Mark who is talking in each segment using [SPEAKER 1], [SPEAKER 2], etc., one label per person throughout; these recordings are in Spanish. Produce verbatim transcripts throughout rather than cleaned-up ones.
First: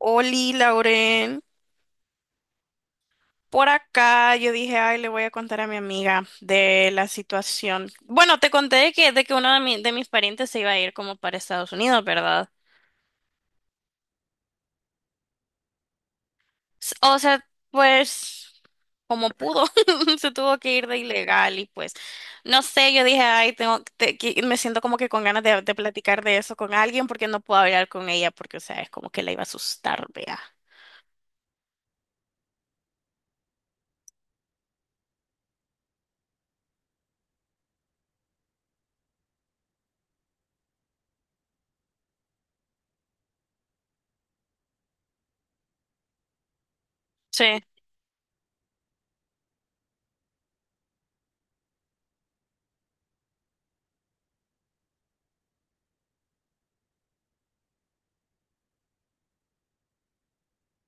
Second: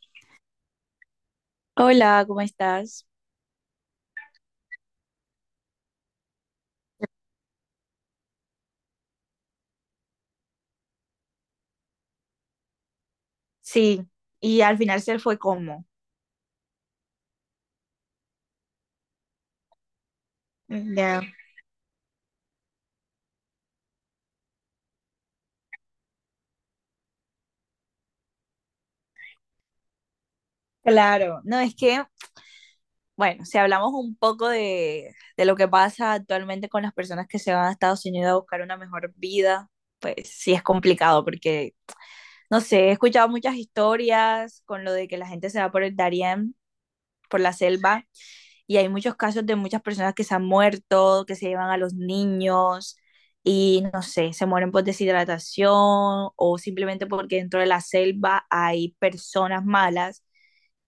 [SPEAKER 1] Oli, Lauren,
[SPEAKER 2] Hola, ¿cómo estás?
[SPEAKER 1] por acá yo dije, ay, le voy a contar a mi amiga de la situación. Bueno, te conté de que, de que uno de, mi- de mis parientes se iba a ir como para Estados Unidos, ¿verdad?
[SPEAKER 2] Sí, y al final se fue como.
[SPEAKER 1] S- O sea, pues como pudo, se tuvo que ir de
[SPEAKER 2] Ya.
[SPEAKER 1] ilegal y pues, no sé, yo dije, ay, tengo, te- que- me siento como que con ganas de, de platicar de eso con alguien porque no puedo hablar con ella porque, o sea, es como que la iba a asustar, vea.
[SPEAKER 2] Claro, no es que, bueno, si hablamos un poco de, de lo que pasa actualmente con las personas que se van a Estados Unidos a buscar una mejor vida, pues sí es complicado porque, no sé, he escuchado muchas historias con lo de que la gente se va por el Darién, por
[SPEAKER 1] Sí.
[SPEAKER 2] la selva, y hay muchos casos de muchas personas que se han muerto, que se llevan a los niños y no sé, se mueren por deshidratación o simplemente porque dentro de la selva hay personas malas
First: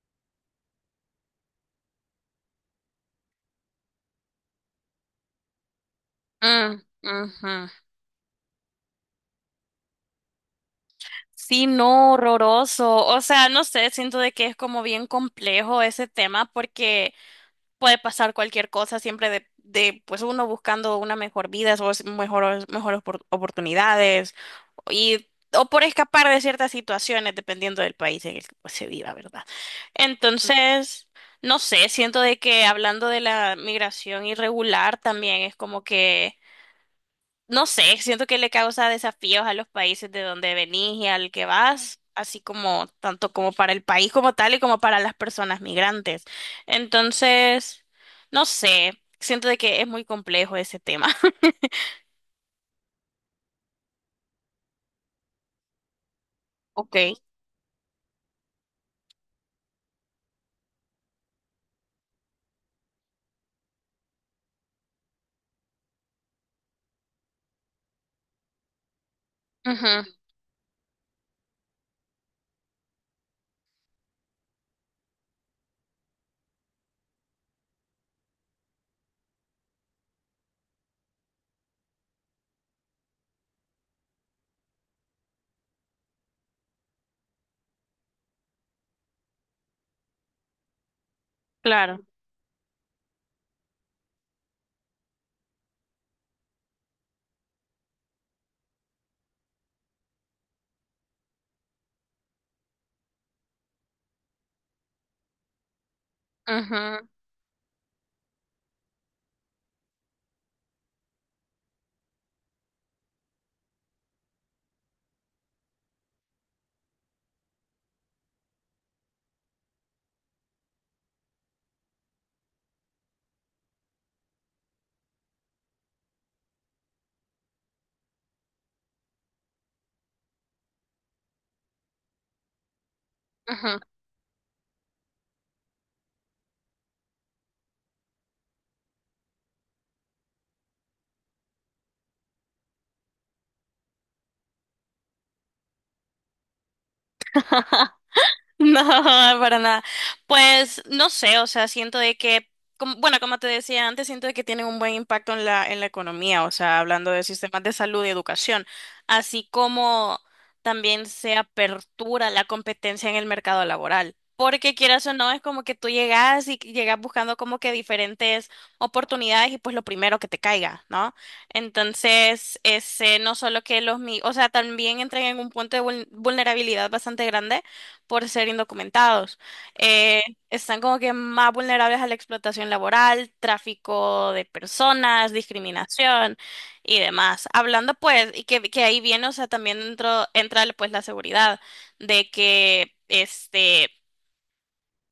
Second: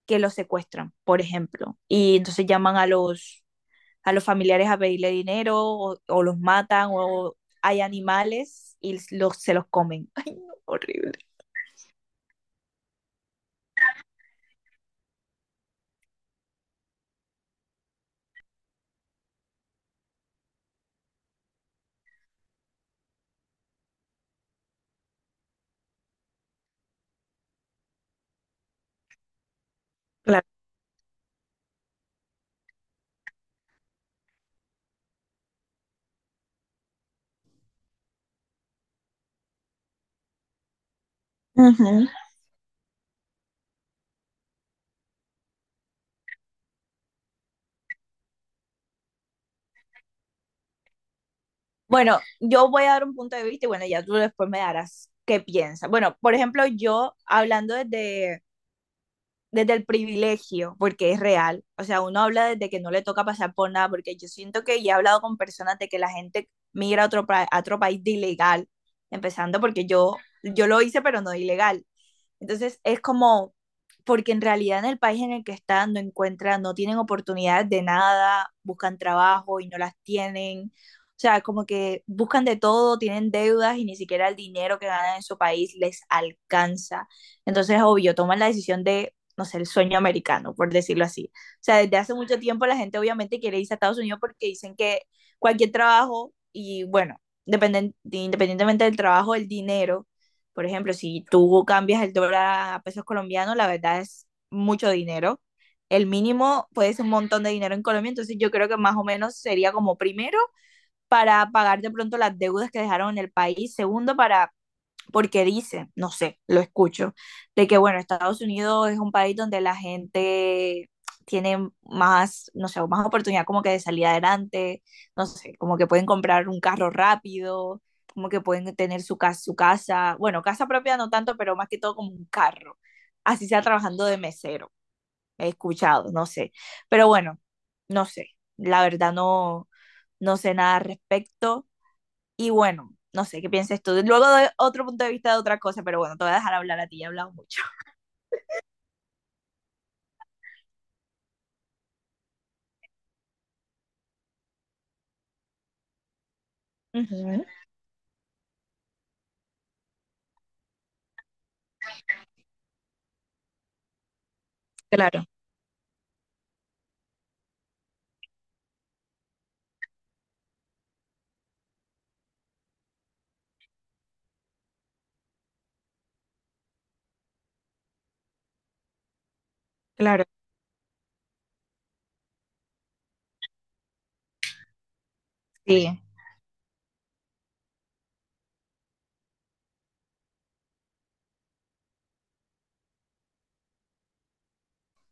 [SPEAKER 2] que los secuestran, por ejemplo, y entonces llaman a los, a los familiares a pedirle dinero o, o los
[SPEAKER 1] Mm,
[SPEAKER 2] matan o
[SPEAKER 1] ujú.
[SPEAKER 2] hay animales y los, se los comen. Ay, no, horrible.
[SPEAKER 1] Sí, no, horroroso. O sea, no sé, siento de que es como bien complejo ese tema porque puede pasar cualquier cosa siempre de, de pues uno buscando una mejor vida o es- mejores mejores opor- oportunidades y o por escapar de ciertas situaciones dependiendo del país en el que pues, se viva, ¿verdad?
[SPEAKER 2] Claro.
[SPEAKER 1] Entonces, no sé, siento de que hablando de la migración irregular también es como que no sé, siento que le causa desafíos a los países de donde venís y al que vas, así como tanto como para el país como tal y como para las personas migrantes. Entonces, no sé, siento de que es muy complejo ese tema.
[SPEAKER 2] Bueno, yo voy a dar un punto de vista y bueno, ya tú después me darás qué piensas. Bueno, por ejemplo,
[SPEAKER 1] Ok.
[SPEAKER 2] yo hablando desde desde el privilegio, porque es real. O sea, uno habla desde que no le toca pasar por nada, porque yo siento que ya he hablado con personas de que la gente migra a otro, pa- a otro país de ilegal, empezando porque
[SPEAKER 1] Ujú,
[SPEAKER 2] yo, yo lo hice, pero no de ilegal. Entonces, es como, porque en realidad en el país en el que están no encuentran, no tienen oportunidades de nada, buscan trabajo y no las tienen. O sea, como que buscan de todo, tienen deudas y ni siquiera el dinero que ganan en su país les alcanza. Entonces, obvio, toman la decisión de no sé, el sueño americano, por decirlo así. O sea, desde
[SPEAKER 1] claro.
[SPEAKER 2] hace mucho tiempo la gente obviamente quiere irse a Estados Unidos porque dicen que cualquier trabajo y bueno, dependen, independientemente del trabajo, el dinero, por ejemplo, si tú cambias el dólar a pesos colombianos, la verdad es mucho dinero. El mínimo puede
[SPEAKER 1] Ujú,
[SPEAKER 2] ser un montón de dinero en Colombia, entonces yo creo que más o menos sería como primero para pagar de pronto las deudas que dejaron en el país, segundo para porque dicen, no sé, lo escucho, de que bueno, Estados Unidos es un país donde la gente tiene más, no sé, más oportunidad como que de salir adelante, no sé, como que pueden comprar un carro rápido, como que pueden tener su casa, su casa, bueno, casa propia no tanto, pero más que todo como un carro, así sea
[SPEAKER 1] ujú.
[SPEAKER 2] trabajando de mesero, he escuchado, no sé, pero bueno, no sé, la verdad no, no sé nada al respecto y bueno, no sé qué pienses tú. Luego doy otro punto de vista de otra cosa, pero bueno, te voy a dejar hablar a ti, ya he hablado mucho.
[SPEAKER 1] No, para nada. Pues no sé, o sea, siento de que, como- bueno, como te decía antes, siento de que tienen un buen impacto en la, en la economía, o sea, hablando de
[SPEAKER 2] Ujú,
[SPEAKER 1] sistemas de salud y educación, así como también se apertura la competencia en el mercado laboral. Porque quieras o
[SPEAKER 2] claro,
[SPEAKER 1] no, es como que tú llegas y llegas buscando como que diferentes oportunidades y pues lo primero que te caiga, ¿no? Entonces, ese, no solo que los, mi- o sea, también entran en un punto de vul- vulnerabilidad bastante grande por ser indocumentados. Eh,
[SPEAKER 2] claro,
[SPEAKER 1] están como que más vulnerables a la explotación laboral, tráfico de personas,
[SPEAKER 2] sí.
[SPEAKER 1] discriminación y demás. Hablando pues, y que, que ahí viene, o sea, también dentro, entra pues la seguridad de que este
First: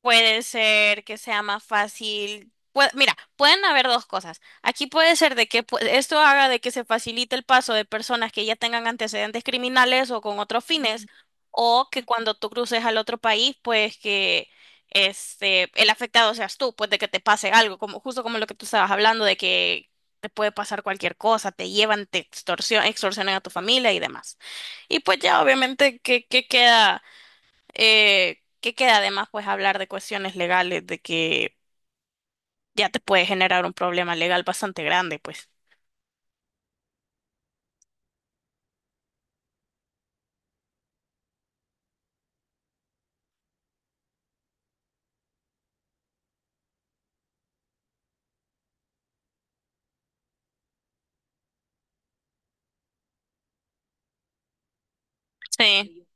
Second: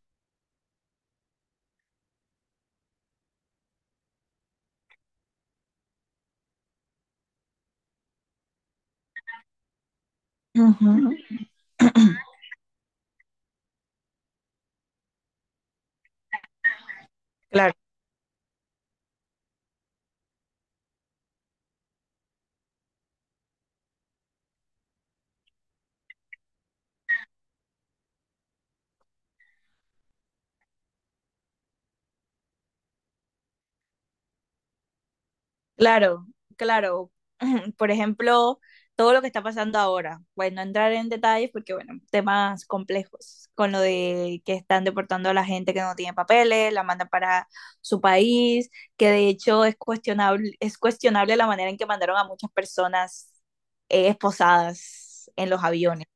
[SPEAKER 1] puede ser que sea más fácil. Pue- Mira, pueden haber dos cosas. Aquí puede ser de que pu- esto haga de que se facilite el paso de personas que ya tengan antecedentes criminales o con otros fines,
[SPEAKER 2] Ujú.
[SPEAKER 1] o que cuando tú cruces al otro país, pues que este el afectado seas tú, pues de que te pase
[SPEAKER 2] Claro.
[SPEAKER 1] algo, como justo como lo que tú estabas hablando de que te puede pasar cualquier cosa, te llevan, te extorsion- extorsionan a tu familia y demás. Y pues ya obviamente que, que queda eh, que queda además pues hablar de cuestiones legales, de que ya te puede generar un problema legal bastante grande, pues.
[SPEAKER 2] Claro, claro. Por ejemplo, todo lo que está pasando ahora. Bueno, no entrar en detalles porque, bueno, temas complejos con lo de que están deportando a la gente que no tiene papeles, la mandan para su país, que de hecho es cuestionable, es cuestionable la manera en que mandaron a muchas personas eh, esposadas en los
[SPEAKER 1] Sí.
[SPEAKER 2] aviones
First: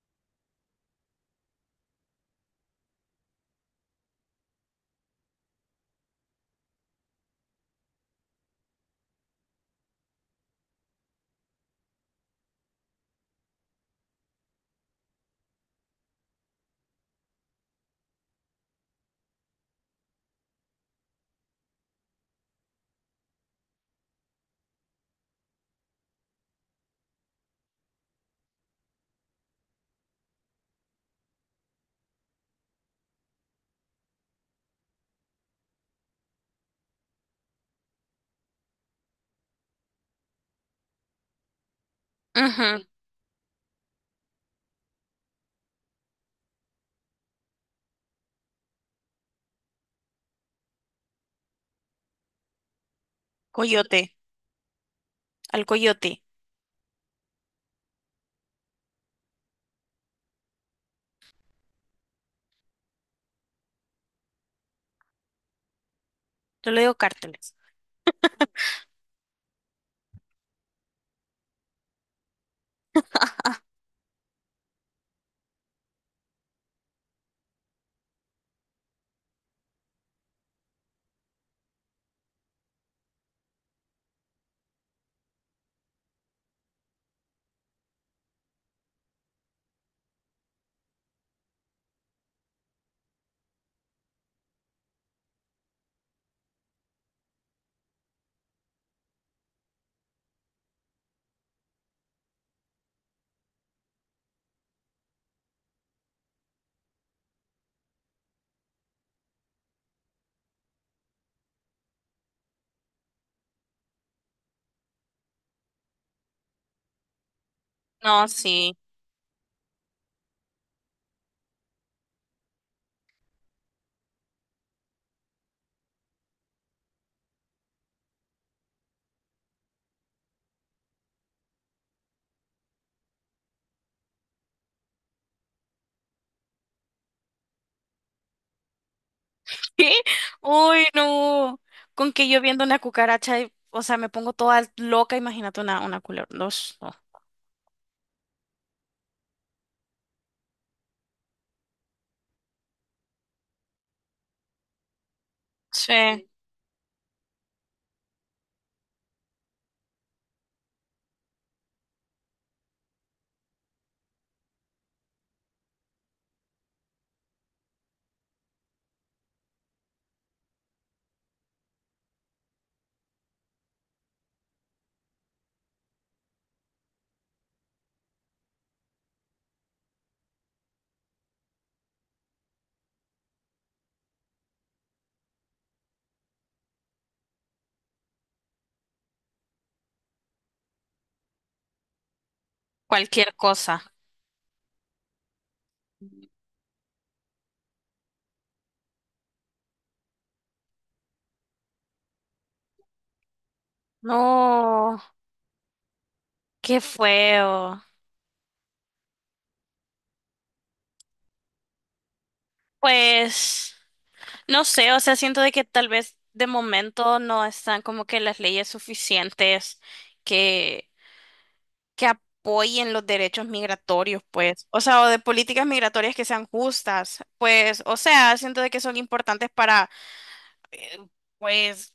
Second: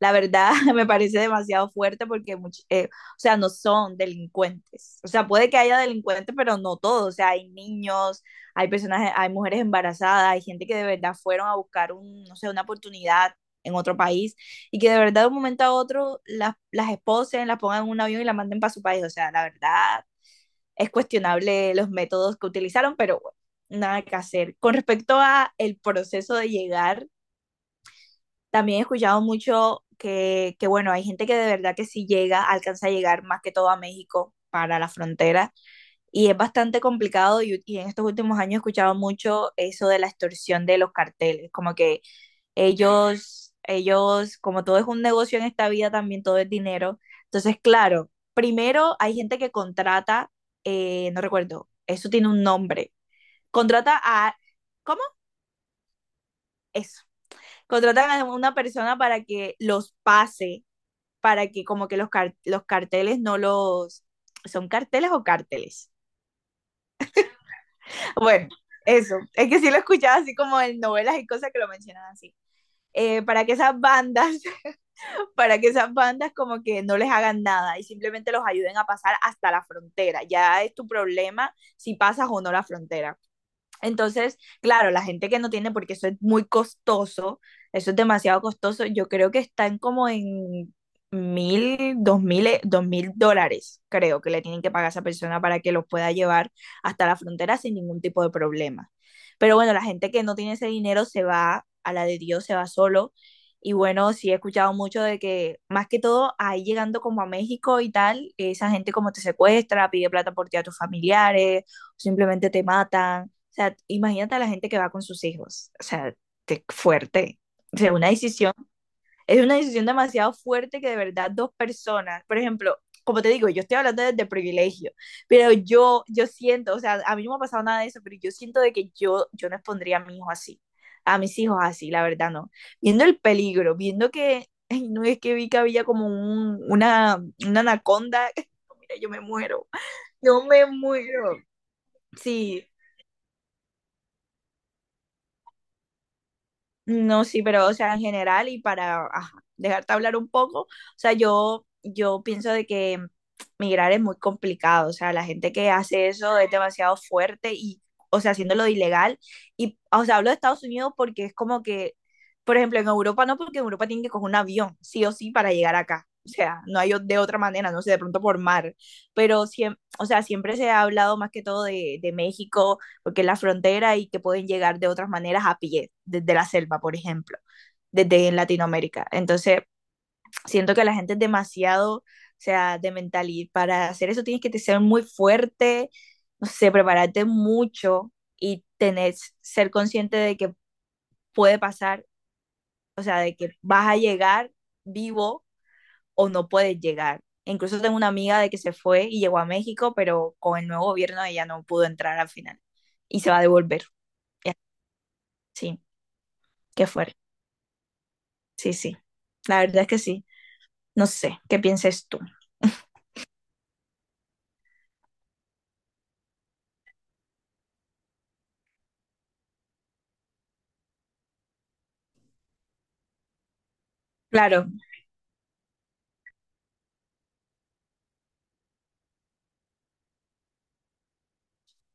[SPEAKER 2] la verdad me parece demasiado fuerte porque, much- eh, o sea, no son delincuentes. O sea, puede que haya delincuentes, pero no todos. O sea, hay niños, hay personas, hay mujeres embarazadas, hay gente que de verdad fueron a buscar un, no sé, una oportunidad en otro país y que de verdad de un momento a otro las, las esposen, las pongan en un avión y las manden para su país. O sea, la verdad es cuestionable los métodos que utilizaron, pero bueno, nada que hacer. Con respecto a el proceso de llegar también he escuchado mucho que, que, bueno, hay gente que de verdad que sí llega, alcanza a llegar más que todo a México para la frontera y es bastante complicado y, y en estos últimos años he escuchado mucho eso de la extorsión de los carteles, como que
[SPEAKER 1] Ujú.
[SPEAKER 2] ellos, ellos, como todo es un negocio en esta vida, también todo es dinero. Entonces, claro, primero hay gente que contrata, eh, no recuerdo, eso tiene un nombre, contrata
[SPEAKER 1] Coyote,
[SPEAKER 2] a, ¿cómo?
[SPEAKER 1] al coyote.
[SPEAKER 2] Eso. Contratan a una persona para que los pase para que como que los, car- los carteles no los... ¿Son carteles o cárteles?
[SPEAKER 1] Yo le digo cárteles.
[SPEAKER 2] Bueno, eso. Es que sí lo he escuchado así como en novelas y cosas que lo mencionan así. Eh, para que esas bandas, para que esas bandas como que no les hagan nada y simplemente los ayuden a pasar hasta la frontera. Ya es tu problema si pasas o no la frontera. Entonces, claro, la gente que no tiene, porque eso es muy costoso, eso es demasiado costoso, yo creo que están como en mil, dos mil, eh, dos mil dólares, creo que le tienen que pagar a esa persona para que los pueda llevar hasta la frontera sin ningún tipo de problema. Pero bueno, la gente que no tiene ese dinero se va a la de Dios, se va solo. Y bueno, sí he escuchado mucho de que, más que todo, ahí llegando como a México y tal, esa gente como te secuestra, pide plata por ti a tus familiares, simplemente te matan. O sea, imagínate a la gente que va con sus hijos. O sea, te- fuerte. O sea, una
[SPEAKER 1] No,
[SPEAKER 2] decisión,
[SPEAKER 1] sí.
[SPEAKER 2] es una decisión demasiado fuerte que de verdad dos personas, por ejemplo, como te digo, yo estoy hablando desde privilegio, pero yo, yo siento, o sea, a mí no me ha pasado nada de eso, pero yo siento de que yo, yo no expondría a mi hijo así, a mis hijos así, la verdad no. Viendo el peligro, viendo que, ay, no es que vi que había como un, una, una anaconda, mira, yo me muero,
[SPEAKER 1] ¿Qué?
[SPEAKER 2] yo me
[SPEAKER 1] Uy,
[SPEAKER 2] muero,
[SPEAKER 1] no. Con que yo viendo
[SPEAKER 2] sí.
[SPEAKER 1] una cucaracha, y- o sea, me pongo toda loca, imagínate una, una culebra. No, no.
[SPEAKER 2] No, sí, pero o sea, en general y para ajá, dejarte hablar un poco, o sea, yo, yo pienso de que migrar es muy complicado, o sea, la gente que hace
[SPEAKER 1] Sí,
[SPEAKER 2] eso es demasiado fuerte y, o sea, haciéndolo ilegal. Y, o sea, hablo de Estados Unidos porque es como que, por ejemplo, en Europa no, porque en Europa tienen que coger un avión, sí o sí, para llegar acá. O sea, no hay o- de otra manera, no sé, de pronto por mar, pero siempre, o sea, siempre se ha hablado más que todo de, de México porque es la frontera y que pueden llegar de otras maneras a pie, desde la selva, por ejemplo, desde Latinoamérica. Entonces, siento que la gente es demasiado, o sea, de mentalidad. Para hacer eso tienes que ser muy fuerte, no sé, prepararte mucho y tener, ser consciente de que puede pasar, o sea,
[SPEAKER 1] cualquier
[SPEAKER 2] de que
[SPEAKER 1] cosa.
[SPEAKER 2] vas a llegar vivo o no puedes llegar. Incluso tengo una amiga de que se fue y llegó a México, pero con el nuevo gobierno ella no pudo entrar al final y se va a devolver.
[SPEAKER 1] No,
[SPEAKER 2] Sí.
[SPEAKER 1] qué
[SPEAKER 2] Qué fuerte.
[SPEAKER 1] feo.
[SPEAKER 2] Sí, sí. La verdad es que sí. No sé, ¿qué pienses tú?
[SPEAKER 1] Pues. No sé, o sea, siento de que tal vez de momento no están como que las leyes suficientes que, que apoyen los derechos migratorios, pues,
[SPEAKER 2] Claro,
[SPEAKER 1] o sea, o de políticas migratorias que sean justas, pues, o sea, siento de que son importantes para, eh, pues,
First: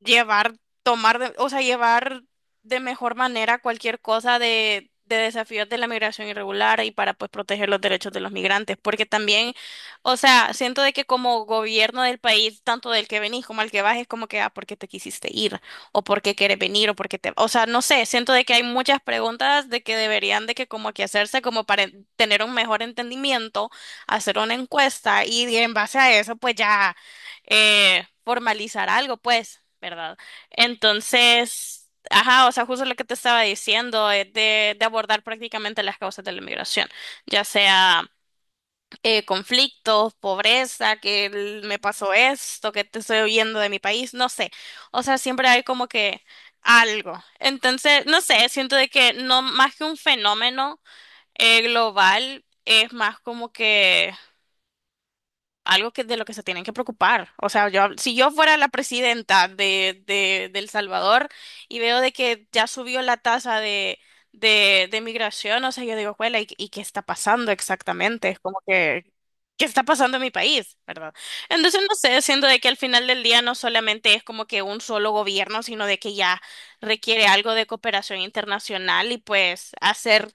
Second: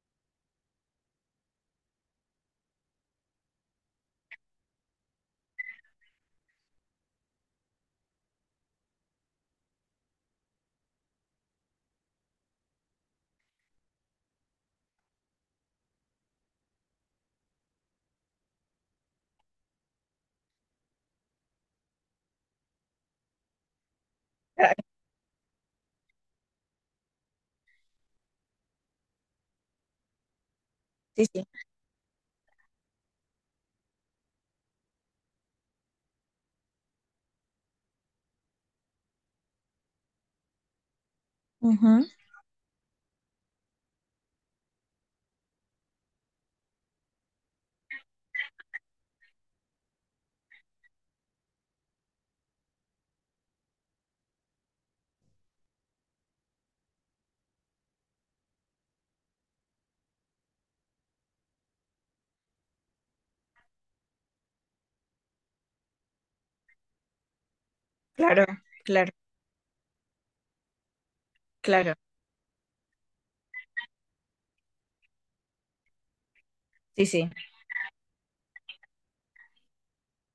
[SPEAKER 1] llevar, tomar, de- o sea, llevar de mejor manera cualquier cosa de, de desafíos de la migración irregular y para pues proteger los derechos de los migrantes, porque también, o sea, siento de que como gobierno del país, tanto del que venís como al que vas, es como que, ah, ¿por qué te quisiste ir? ¿O por qué quieres venir? ¿O por qué te...? O sea, no sé, siento de que hay muchas preguntas de que deberían de que como que hacerse como para en- tener un mejor entendimiento, hacer una
[SPEAKER 2] claro,
[SPEAKER 1] encuesta y en base a eso pues ya eh, formalizar algo, pues, ¿verdad?
[SPEAKER 2] sí, sí.
[SPEAKER 1] Entonces, ajá, o sea, justo lo que te estaba diciendo es de, de abordar prácticamente las causas de la migración, ya sea eh, conflictos, pobreza, que el- me
[SPEAKER 2] Ujú,
[SPEAKER 1] pasó esto, que te estoy huyendo de mi país, no sé. O sea, siempre hay como que algo. Entonces, no sé, siento de que no más que un fenómeno eh, global, es más como que algo que de lo que se tienen que preocupar. O sea, yo, si yo fuera la presidenta de, de, de El Salvador y veo de que ya subió la tasa de, de, de migración, o sea, yo digo, "Juela, ¿y, y qué está pasando exactamente? Es
[SPEAKER 2] claro,
[SPEAKER 1] como que,
[SPEAKER 2] claro,
[SPEAKER 1] ¿qué está pasando en mi país? ¿Verdad? Entonces, no
[SPEAKER 2] claro.
[SPEAKER 1] sé, siendo de que al final del día no solamente es como que un solo gobierno, sino de que ya
[SPEAKER 2] Sí,
[SPEAKER 1] requiere
[SPEAKER 2] sí.
[SPEAKER 1] algo de cooperación internacional y pues hacer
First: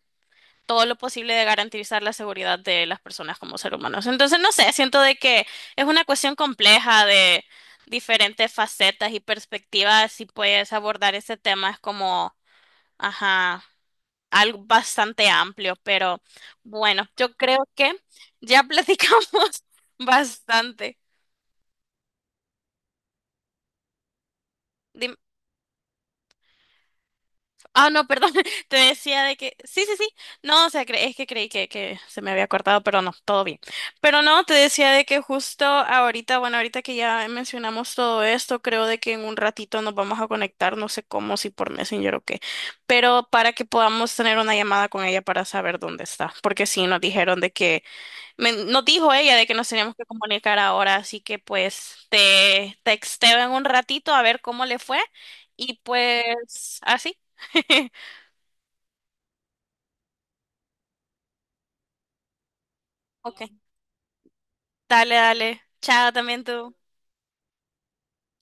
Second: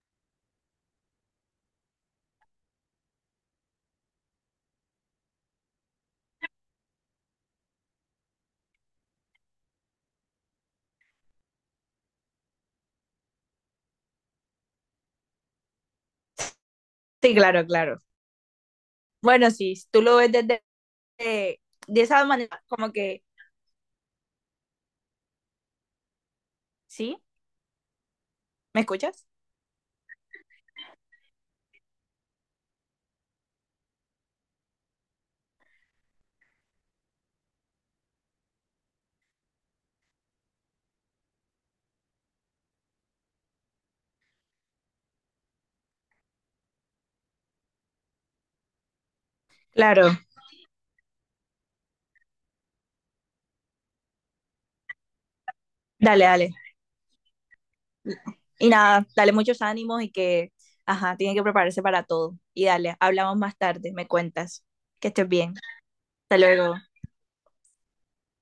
[SPEAKER 1] todo lo posible de garantizar la seguridad de las personas como seres humanos. Entonces, no sé, siento de que es una cuestión compleja de diferentes facetas y perspectivas y puedes abordar ese tema es como, ajá, algo bastante amplio, pero bueno,
[SPEAKER 2] Sí,
[SPEAKER 1] yo
[SPEAKER 2] claro,
[SPEAKER 1] creo que
[SPEAKER 2] claro.
[SPEAKER 1] ya platicamos
[SPEAKER 2] Bueno, sí, tú lo ves desde
[SPEAKER 1] bastante.
[SPEAKER 2] eh, de, esa manera, como que,
[SPEAKER 1] Dime.
[SPEAKER 2] ¿sí?
[SPEAKER 1] Ah, no, perdón, te
[SPEAKER 2] ¿Me
[SPEAKER 1] decía
[SPEAKER 2] escuchas?
[SPEAKER 1] de que sí, sí, sí. No, o sea, cre- es que creí que, que se me había cortado, pero no, todo bien. Pero no, te decía de que justo ahorita, bueno, ahorita que ya mencionamos todo esto, creo de que en un ratito nos vamos a conectar, no sé cómo, si por Messenger o qué, pero para que podamos tener una llamada con ella para saber dónde está, porque sí nos dijeron de que, me- nos dijo ella de que nos teníamos que
[SPEAKER 2] Claro,
[SPEAKER 1] comunicar ahora, así que pues te texteo en un ratito a ver cómo le fue y
[SPEAKER 2] dale, dale.
[SPEAKER 1] pues así.
[SPEAKER 2] Y nada, dale muchos ánimos y que, ajá, tiene que prepararse para todo. Y dale, hablamos
[SPEAKER 1] Ok,
[SPEAKER 2] más tarde, me cuentas. Que
[SPEAKER 1] dale,
[SPEAKER 2] estés bien.
[SPEAKER 1] dale. Chao
[SPEAKER 2] Hasta
[SPEAKER 1] también tú.
[SPEAKER 2] luego.